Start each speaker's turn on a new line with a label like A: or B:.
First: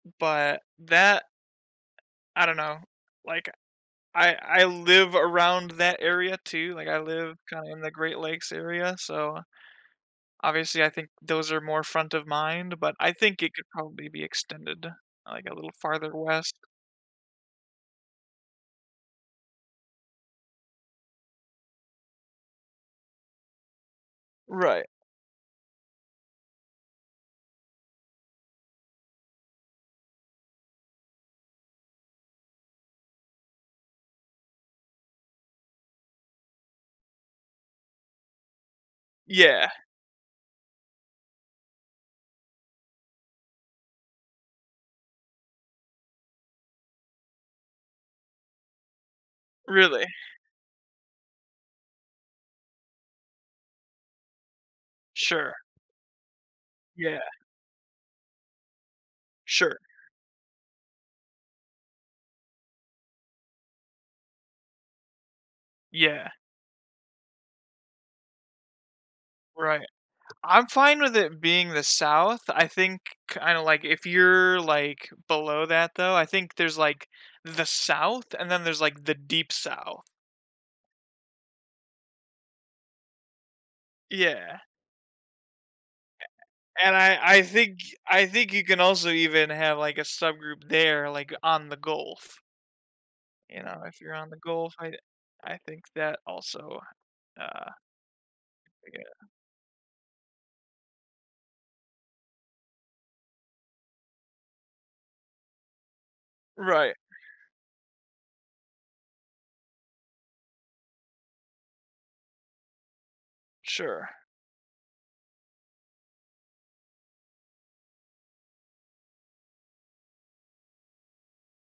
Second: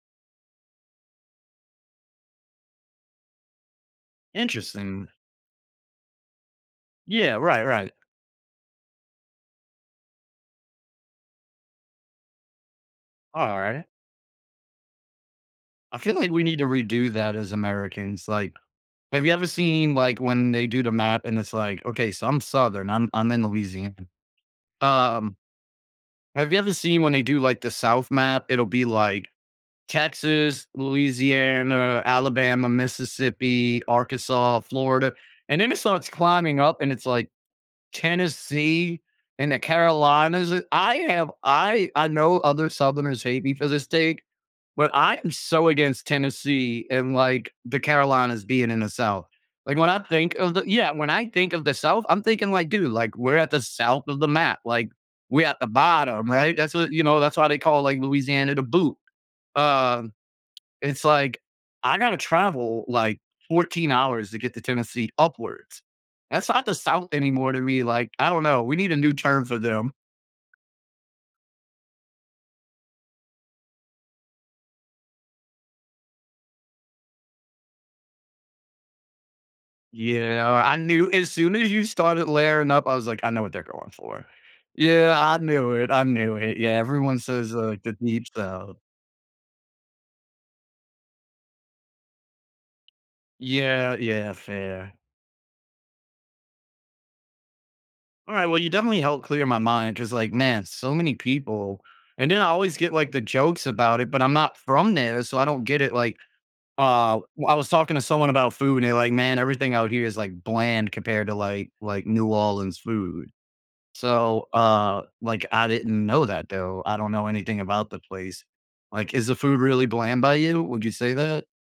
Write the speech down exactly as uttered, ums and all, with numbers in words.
A: But, that I don't know, like, I I
B: Interesting.
A: live around that area too. Like, I
B: Yeah.
A: live,
B: Right,
A: kinda, in the
B: right.
A: Great Lakes area, so, obviously I think those are more front of mind, but I think it could
B: Alright.
A: probably be extended, like, a little
B: I
A: farther
B: feel like we
A: west.
B: need to redo that as Americans. Like, have you ever seen, like, when they do the map and it's like okay, so I'm Southern, I'm I'm in Louisiana.
A: Right.
B: Um have you ever seen when they do, like, the South map? It'll be like, Texas, Louisiana, Alabama, Mississippi, Arkansas, Florida, and then it starts climbing up, and it's like, Tennessee and the
A: Yeah.
B: Carolinas. I have I I know other Southerners hate me for this take, but I am so against Tennessee and, like, the Carolinas being in the South. Like, when I
A: Really?
B: think of the yeah, when I think of the South, I'm thinking like, "Dude, like, we're at the south of the map. Like, we're
A: Sure.
B: at the bottom, right?" That's what you
A: Yeah.
B: know, that's why they call, like, Louisiana, "The Boot".
A: Sure.
B: Uh, it's like, I gotta travel like fouteen hours to get to Tennessee upwards.
A: Yeah.
B: That's not the South anymore to me. Like, I don't know. We need a new term for
A: Right.
B: them.
A: I'm fine with it being the South. I think, kinda, like, if you're, like, below that though, I think there's, like, the South and then there's the Deep South.
B: Yeah. I knew, as soon as you started layering up, I was like, I know what they're going for.
A: Yeah.
B: Yeah, I knew it, I
A: A
B: knew it. Yeah,
A: a and I
B: everyone
A: I
B: says,
A: think
B: like, the
A: I
B: Deep
A: think you
B: South
A: can also, even, have, like, a subgroup there, like, on The Gulf. You know,
B: Yeah,
A: if you're on
B: yeah,
A: The Gulf,
B: fair.
A: think that, also, uh
B: Alright. Well, you
A: Yeah.
B: definitely helped clear my mind ‘cause, like, man, so many people and then I always get, like, the jokes about it, but I'm not from there, so I don't get it. Like,
A: Right.
B: uh, w I was talking to someone about food, they're like, "Man, everything out here is, like, bland compared to, like like, New Orleans food."
A: Sure.
B: So, uh, like, I didn't know that, though, I don't know anything about the place. Like, is the food really bland by you? Would you say that?